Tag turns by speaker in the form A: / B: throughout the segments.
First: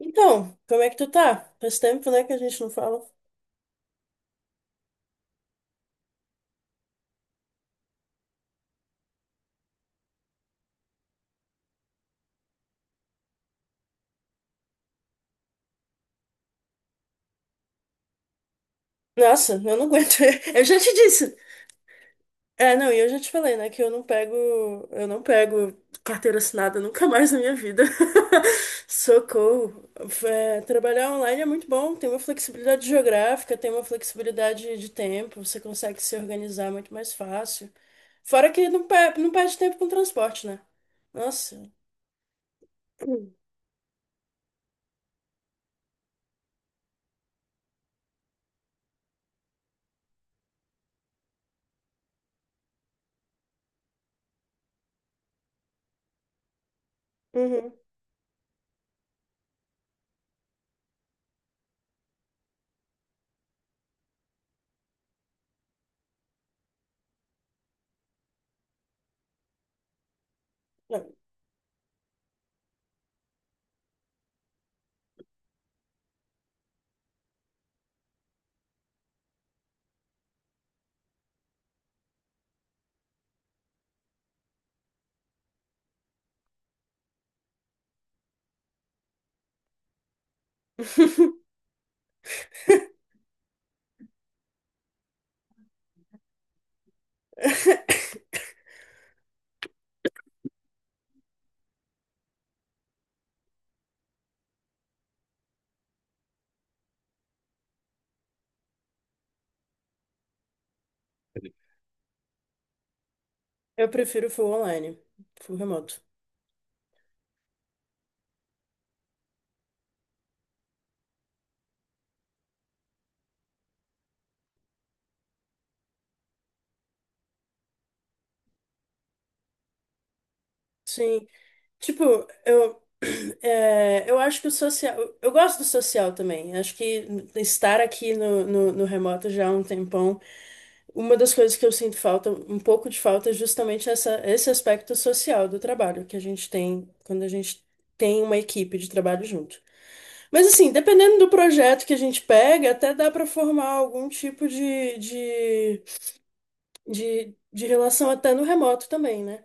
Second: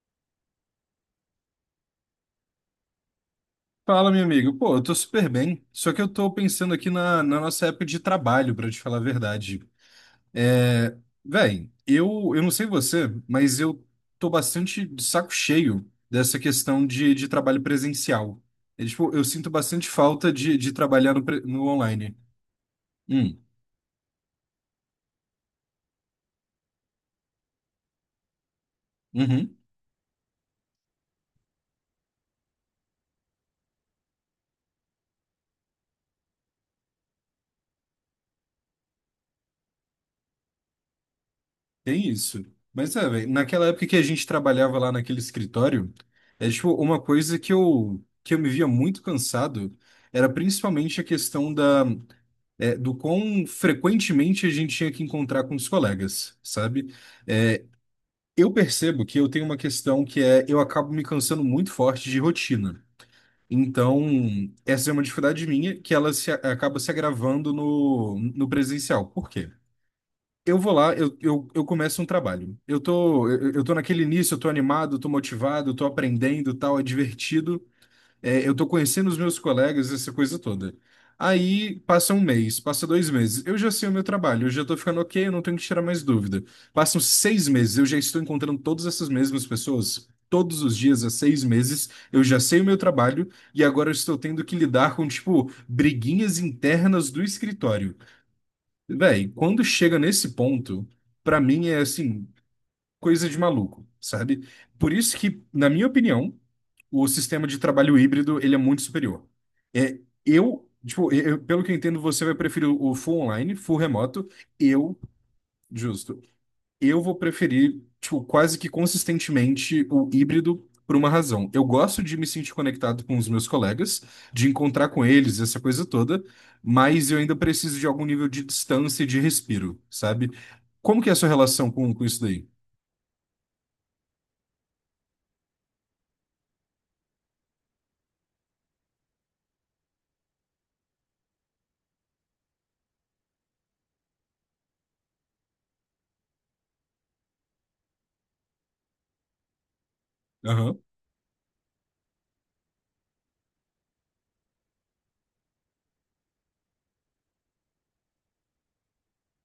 A: Então, como é que tu tá? Faz tempo, né, que a gente não fala.
B: Fala, meu amigo. Pô, eu tô super bem. Só que eu tô pensando aqui na nossa época de trabalho, pra te falar a verdade. É, véi, eu não sei você, mas eu tô bastante de saco cheio dessa questão de trabalho presencial. É, tipo, eu sinto
A: Nossa, eu não
B: bastante
A: aguento.
B: falta de,
A: Eu
B: de
A: já te
B: trabalhar no,
A: disse.
B: pre- no online.
A: É, não, e eu já te
B: Hum.
A: falei, né, que eu não pego carteira assinada nunca mais na minha vida.
B: Uhum.
A: Socorro. É, trabalhar online é muito bom, tem uma flexibilidade geográfica, tem uma flexibilidade de tempo, você consegue se organizar muito mais fácil. Fora que não perde tempo com transporte, né? Nossa.
B: Tem isso. Mas é, véi, naquela época que a gente trabalhava lá naquele escritório, é tipo, uma coisa que que eu me via muito cansado era principalmente a questão da do quão frequentemente a gente tinha que encontrar com os colegas, sabe? É,
A: Uhum.
B: eu percebo que eu tenho uma questão que é eu acabo me cansando muito forte de rotina. Então, essa é uma dificuldade minha que ela se, acaba se agravando no presencial. Por quê? Eu vou lá,
A: Não.
B: eu começo um trabalho. Eu tô naquele início, eu tô animado, eu tô motivado, eu tô aprendendo, tal, é divertido. É, eu tô conhecendo os meus colegas, essa coisa toda. Aí passa um mês, passa 2 meses. Eu já sei o meu trabalho, eu já tô ficando ok, eu não tenho que tirar mais dúvida. Passam 6 meses, eu já estou encontrando todas essas mesmas pessoas. Todos os dias, há 6 meses, eu já sei o meu trabalho e agora eu estou tendo que lidar com, tipo, briguinhas internas do escritório. Véi, quando chega nesse ponto, pra mim é assim, coisa de maluco, sabe? Por isso que, na minha opinião, o sistema de trabalho híbrido, ele é muito superior. É, tipo, pelo que eu entendo, você vai preferir o full online, full
A: Eu
B: remoto.
A: prefiro full online,
B: Eu,
A: full remoto.
B: justo, eu vou preferir, tipo, quase que consistentemente o híbrido por uma razão. Eu gosto de me sentir conectado com os meus colegas, de encontrar com eles, essa coisa toda, mas eu ainda preciso de algum nível de distância e de respiro, sabe? Como que é a
A: Sim.
B: sua relação com isso
A: Tipo,
B: daí?
A: eu, eu acho que o social. Eu gosto do social também. Acho que estar aqui no remoto já há um tempão, uma das coisas que eu sinto falta, um pouco de falta, é justamente essa, esse aspecto social do trabalho que a gente tem quando a gente tem uma equipe de trabalho junto. Mas assim, dependendo do projeto que a gente pega, até dá para formar algum tipo de relação até no remoto também, né?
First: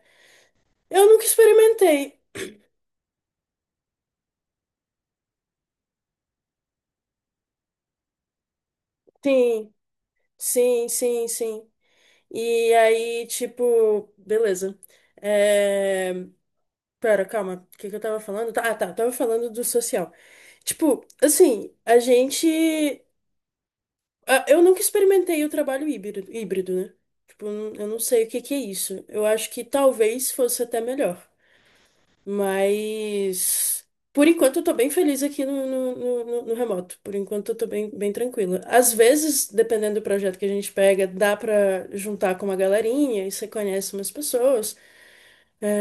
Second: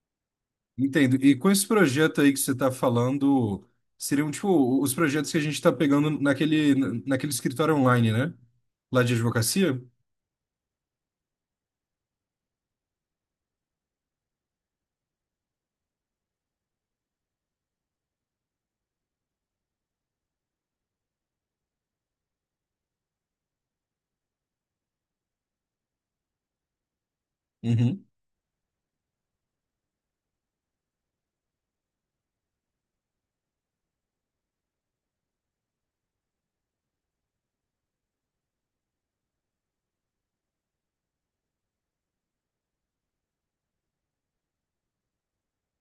A: Eu
B: Entendo.
A: nunca
B: E com esse
A: experimentei.
B: projeto aí que você está falando, seriam tipo os projetos que a gente está pegando naquele escritório online, né? Lá de
A: Sim,
B: advocacia?
A: sim, sim, sim. E aí, tipo, beleza. É... Pera, calma, o que que eu tava falando? Ah, tá, eu tava falando do social. Tipo, assim, a gente. Ah, eu nunca experimentei o trabalho híbrido, híbrido, né? Tipo, eu não
B: Uhum.
A: sei o que que é isso. Eu acho que talvez fosse até melhor. Mas, por enquanto, eu tô bem feliz aqui no remoto. Por enquanto, eu tô bem, bem tranquila. Às vezes, dependendo do projeto que a gente pega, dá pra juntar com uma galerinha e você conhece umas pessoas.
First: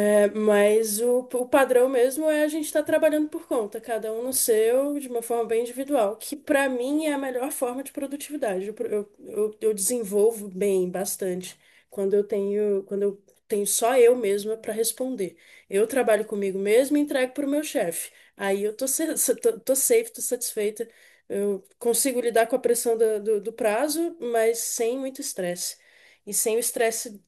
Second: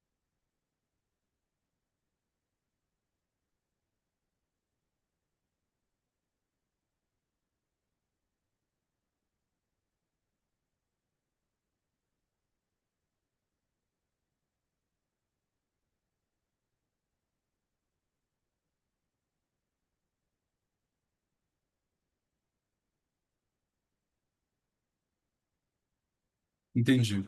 A: É, mas o padrão mesmo é a gente estar trabalhando por conta, cada um no seu, de uma forma bem individual, que para mim é a melhor forma de produtividade. Eu desenvolvo bem, bastante, quando eu tenho só eu mesma para responder. Eu trabalho comigo mesma e entrego para o meu chefe. Aí eu tô safe, tô satisfeita. Eu consigo lidar com a pressão do prazo, mas sem muito estresse. E sem o estresse
B: Entendi.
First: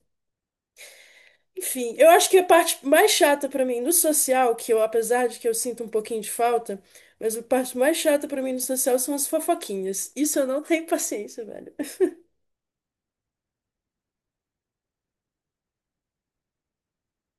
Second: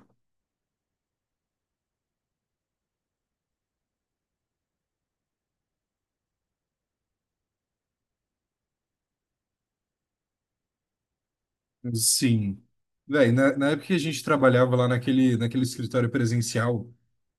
A: enfim, eu acho que a parte mais chata pra mim no social, que eu, apesar de que eu sinto um pouquinho de falta, mas a parte mais chata pra mim no social são as fofoquinhas. Isso eu não tenho paciência, velho.
B: Sim. Véi, na época que a gente trabalhava lá naquele escritório presencial,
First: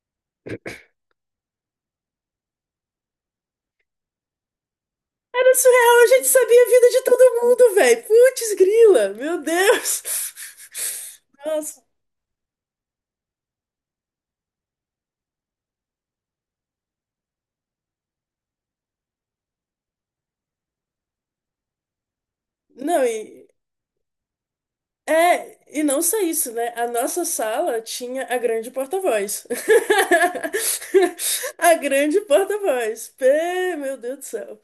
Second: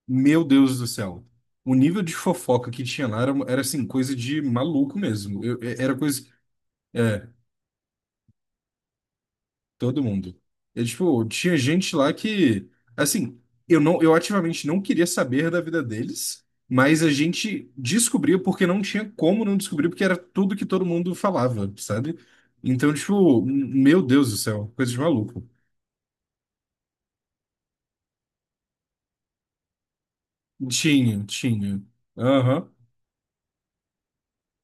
B: meu Deus do céu. O nível de fofoca que tinha lá era assim, coisa de maluco mesmo.
A: Era
B: Era
A: surreal, a
B: coisa.
A: gente sabia a vida de
B: É,
A: todo mundo, velho. Putz, grila, meu
B: todo
A: Deus.
B: mundo. Tipo, tinha
A: Nossa.
B: gente lá que. Assim, eu não, eu ativamente não queria saber da vida deles, mas a gente descobria porque não tinha como não descobrir, porque era tudo que todo mundo falava, sabe? Então,
A: Não,
B: tipo,
A: e.
B: meu Deus do céu, coisa de maluco.
A: É, e não só isso, né? A nossa sala tinha a grande porta-voz.
B: Tinha,
A: A
B: tinha.
A: grande
B: Aham.
A: porta-voz. Meu Deus do céu.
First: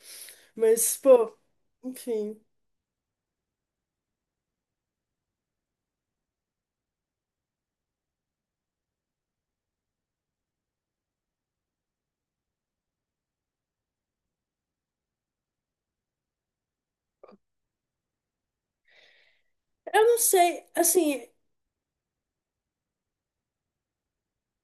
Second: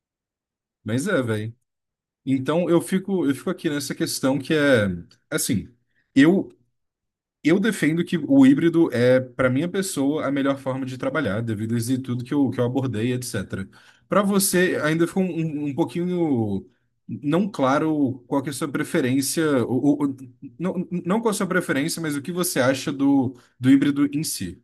A: Mas,
B: Mas é,
A: pô,
B: velho.
A: enfim.
B: Então eu fico aqui nessa questão que é assim, eu eu defendo que o híbrido é, para minha pessoa, a melhor forma de trabalhar, devido a isso e tudo que que eu abordei, etc. Para você, ainda ficou um pouquinho não claro qual que é a sua preferência,
A: Eu não sei,
B: não, não
A: assim,
B: qual a sua preferência, mas o que você acha do híbrido em si.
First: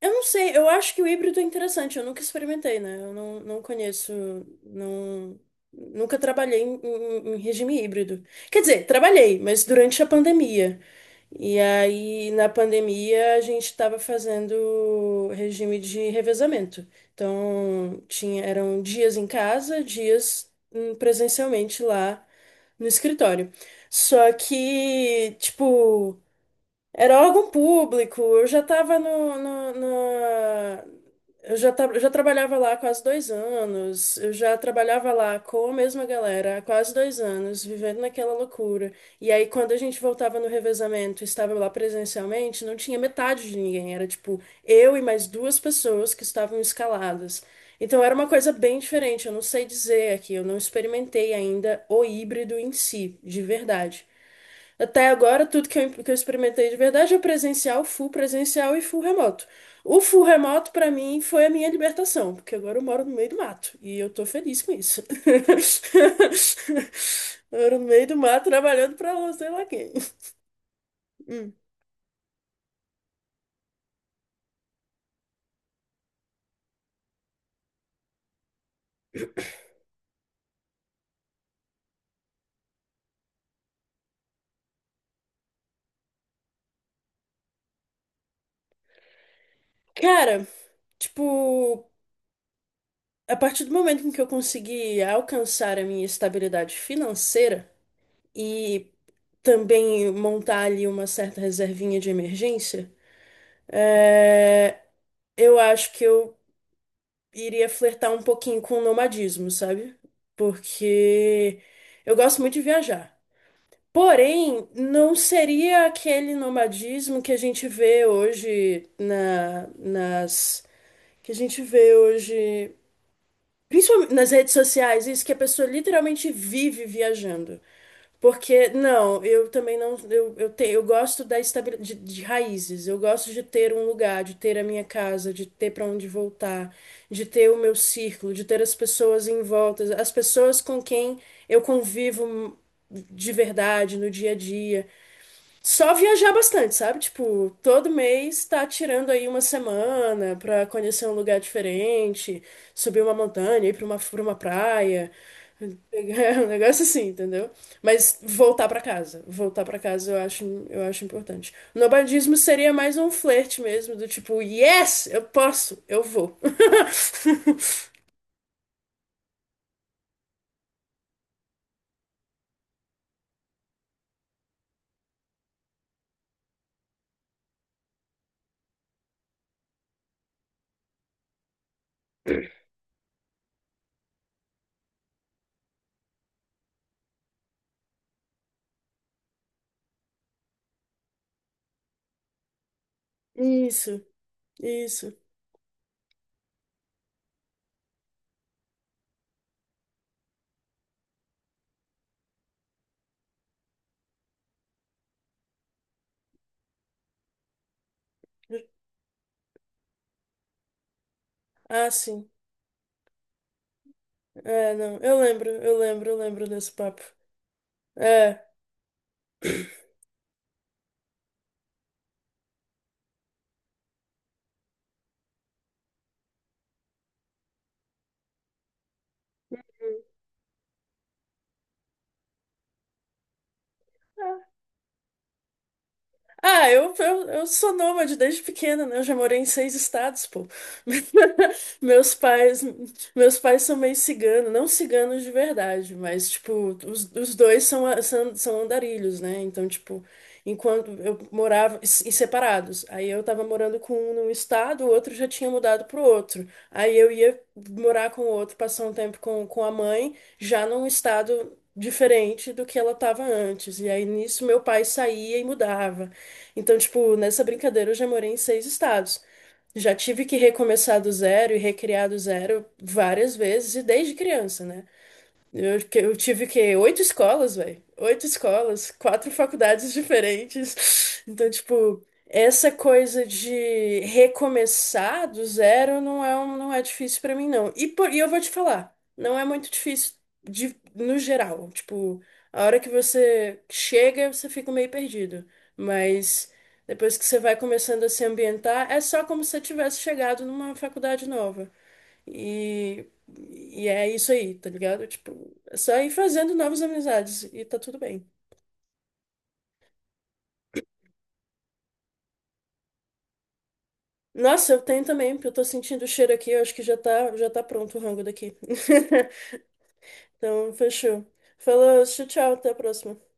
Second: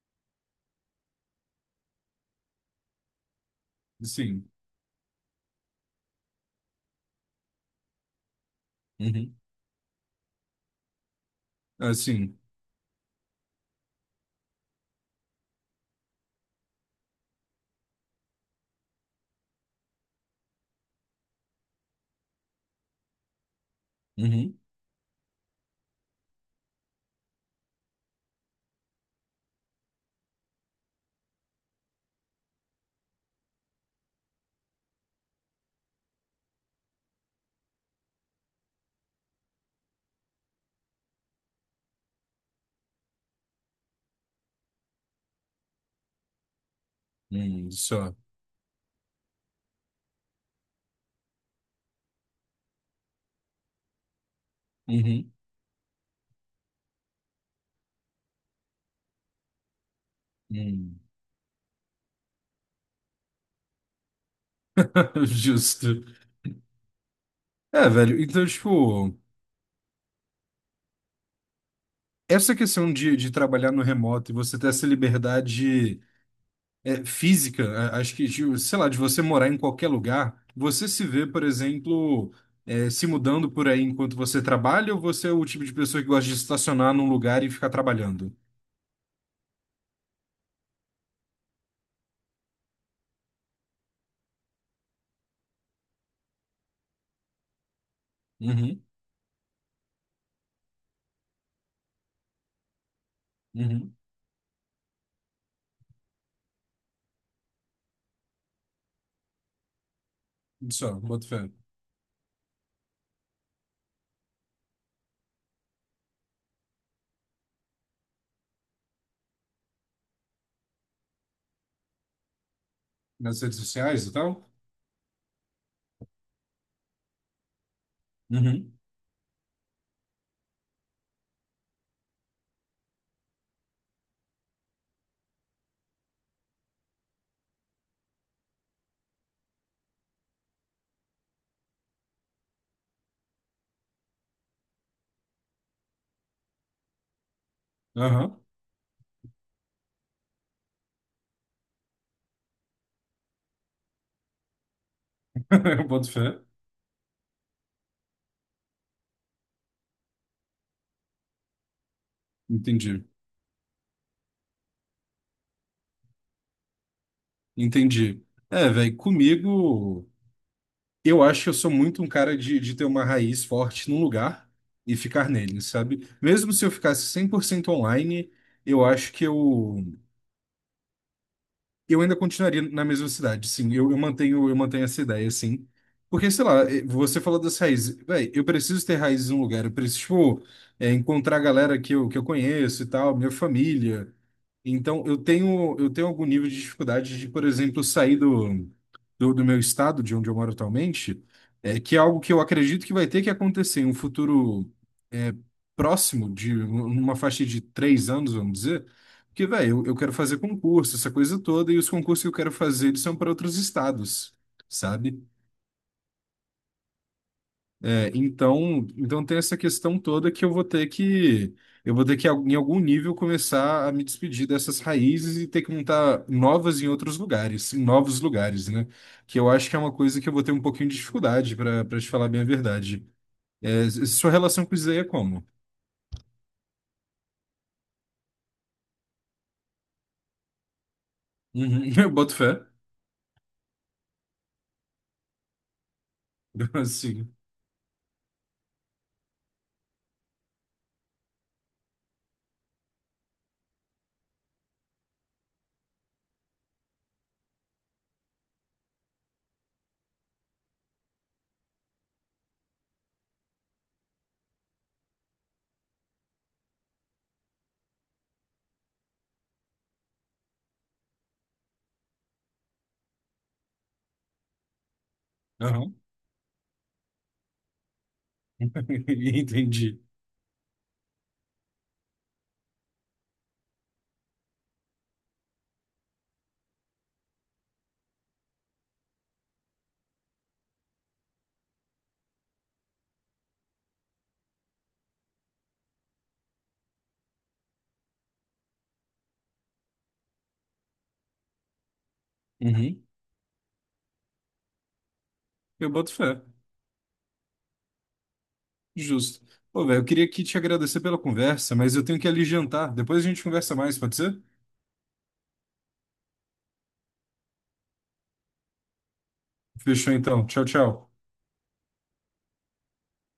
A: eu não sei, eu acho que o híbrido é interessante, eu nunca experimentei, né? Eu não conheço,
B: Sim.
A: não, nunca trabalhei em regime híbrido. Quer dizer,
B: Uhum.
A: trabalhei, mas durante a pandemia. E aí,
B: Assim.
A: na pandemia, a gente estava fazendo regime de revezamento. Então, tinha, eram dias em casa, dias presencialmente lá no escritório. Só
B: Uhum.
A: que, tipo. Era órgão público, eu já estava no, no, na- Eu já trabalhava lá há quase 2 anos, eu já trabalhava lá com a mesma galera há quase 2 anos, vivendo naquela loucura. E aí, quando a gente voltava no revezamento, e estava lá presencialmente, não tinha metade de ninguém, era tipo eu e mais duas pessoas que estavam escaladas. Então, era
B: Só.
A: uma coisa bem diferente, eu não sei dizer aqui, eu não experimentei ainda o híbrido em si, de verdade. Até
B: Uhum.
A: agora, tudo que eu experimentei de verdade é presencial, full presencial e full remoto. O full remoto, pra
B: Hum.
A: mim, foi a minha libertação, porque agora eu moro no meio do mato e eu tô feliz com isso.
B: Justo.
A: Eu moro no
B: É,
A: meio do
B: velho, então,
A: mato trabalhando
B: tipo,
A: pra não sei lá quem. Hum.
B: essa questão de trabalhar no remoto e você ter essa liberdade é, física, acho que, de, sei lá, de você morar em qualquer lugar, você se vê, por exemplo, se mudando por aí enquanto você trabalha, ou você é o tipo de pessoa que gosta de estacionar num lugar e ficar trabalhando?
A: Cara, tipo, a partir do momento em que eu consegui alcançar a minha estabilidade financeira
B: Uhum,
A: e também montar ali uma certa reservinha de emergência,
B: uhum.
A: é, eu acho que eu iria flertar um pouquinho com o nomadismo, sabe?
B: Só, boto fé.
A: Porque eu gosto muito de viajar. Porém, não seria aquele nomadismo que a gente vê hoje na, nas que a gente vê hoje
B: Nas redes sociais e
A: principalmente nas
B: tal?
A: redes sociais, isso que a pessoa literalmente vive viajando. Porque,
B: Uhum,
A: não, eu também não. Eu gosto da estabilidade de raízes. Eu gosto de ter um lugar, de ter a minha casa, de ter para onde voltar, de ter o meu círculo, de ter as pessoas em volta, as pessoas com quem eu convivo de verdade no dia a dia. Só viajar bastante, sabe? Tipo, todo
B: aham,
A: mês tá tirando aí uma semana pra conhecer um lugar diferente, subir uma montanha, ir pra uma praia.
B: boto
A: É
B: fé.
A: um negócio assim, entendeu? Mas voltar pra casa. Voltar pra casa eu acho importante. O nobadismo seria mais
B: Entendi,
A: um flerte mesmo, do tipo, yes, eu posso, eu vou.
B: entendi. É, velho, comigo. Eu acho que eu sou muito um cara de ter uma raiz forte num lugar e ficar nele, sabe? Mesmo se eu ficasse 100% online, eu acho que eu ainda continuaria na mesma cidade, sim. Eu mantenho essa ideia, sim. Porque, sei lá, você falou das raízes. Véi, eu preciso ter raízes num lugar, eu preciso, tipo, encontrar a galera que que eu conheço e tal, minha
A: Isso,
B: família. Então,
A: isso.
B: eu tenho algum nível de dificuldade de, por exemplo, sair do meu estado, de onde eu moro atualmente, que é algo que eu acredito que vai ter que acontecer em um futuro é, próximo, de uma faixa de 3 anos, vamos dizer, porque, velho, eu quero fazer concurso, essa coisa toda, e os
A: Ah,
B: concursos que
A: sim.
B: eu quero fazer, eles são para outros estados,
A: É, não. Eu
B: sabe?
A: lembro, eu lembro, eu lembro desse papo.
B: É,
A: É.
B: então tem essa questão toda que eu vou ter que em algum nível começar a me despedir dessas raízes e ter que montar novas em outros lugares, em novos lugares, né? Que eu acho que é uma coisa que eu vou ter um pouquinho de dificuldade para te falar bem a verdade. É, sua relação com isso aí é como?
A: Ah, eu sou nômade desde pequena, né? Eu já morei em seis estados, pô.
B: Uhum, eu
A: Meus
B: boto
A: pais,
B: fé.
A: meus pais são meio ciganos, não ciganos de verdade, mas, tipo, os,
B: Assim.
A: os dois são andarilhos, né? Então, tipo, enquanto eu morava, e separados, aí eu tava morando com um num estado, o outro já tinha mudado pro outro. Aí eu ia morar com o outro, passar um tempo com a mãe, já num estado diferente do que ela tava antes. E aí nisso meu pai saía e mudava. Então, tipo, nessa brincadeira eu já morei em seis estados. Já tive que recomeçar do zero e recriar do zero várias vezes, e desde criança, né? Eu,
B: Aham.
A: que- eu tive que oito escolas, velho. Oito escolas, quatro faculdades
B: Entendi.
A: diferentes. Então, tipo, essa coisa de recomeçar do zero não é difícil pra mim, não. E eu vou te falar, não é muito difícil de, no geral. Tipo, a hora que você chega, você fica meio perdido. Mas depois que você vai começando a se ambientar, é só como se você tivesse chegado numa faculdade nova.
B: Uhum,
A: E é isso aí, tá ligado? Tipo, é
B: eu
A: só ir
B: boto fé.
A: fazendo novas amizades e tá tudo bem.
B: Justo. Pô, velho, eu queria aqui te agradecer pela conversa, mas eu tenho que ali jantar. Depois a gente conversa mais, pode ser?
A: Nossa, eu tenho também, porque eu tô sentindo o cheiro aqui, eu acho que já tá pronto o rango daqui.
B: Fechou então. Tchau,
A: Então,
B: tchau.
A: fechou. Falou, tchau, tchau, até a próxima.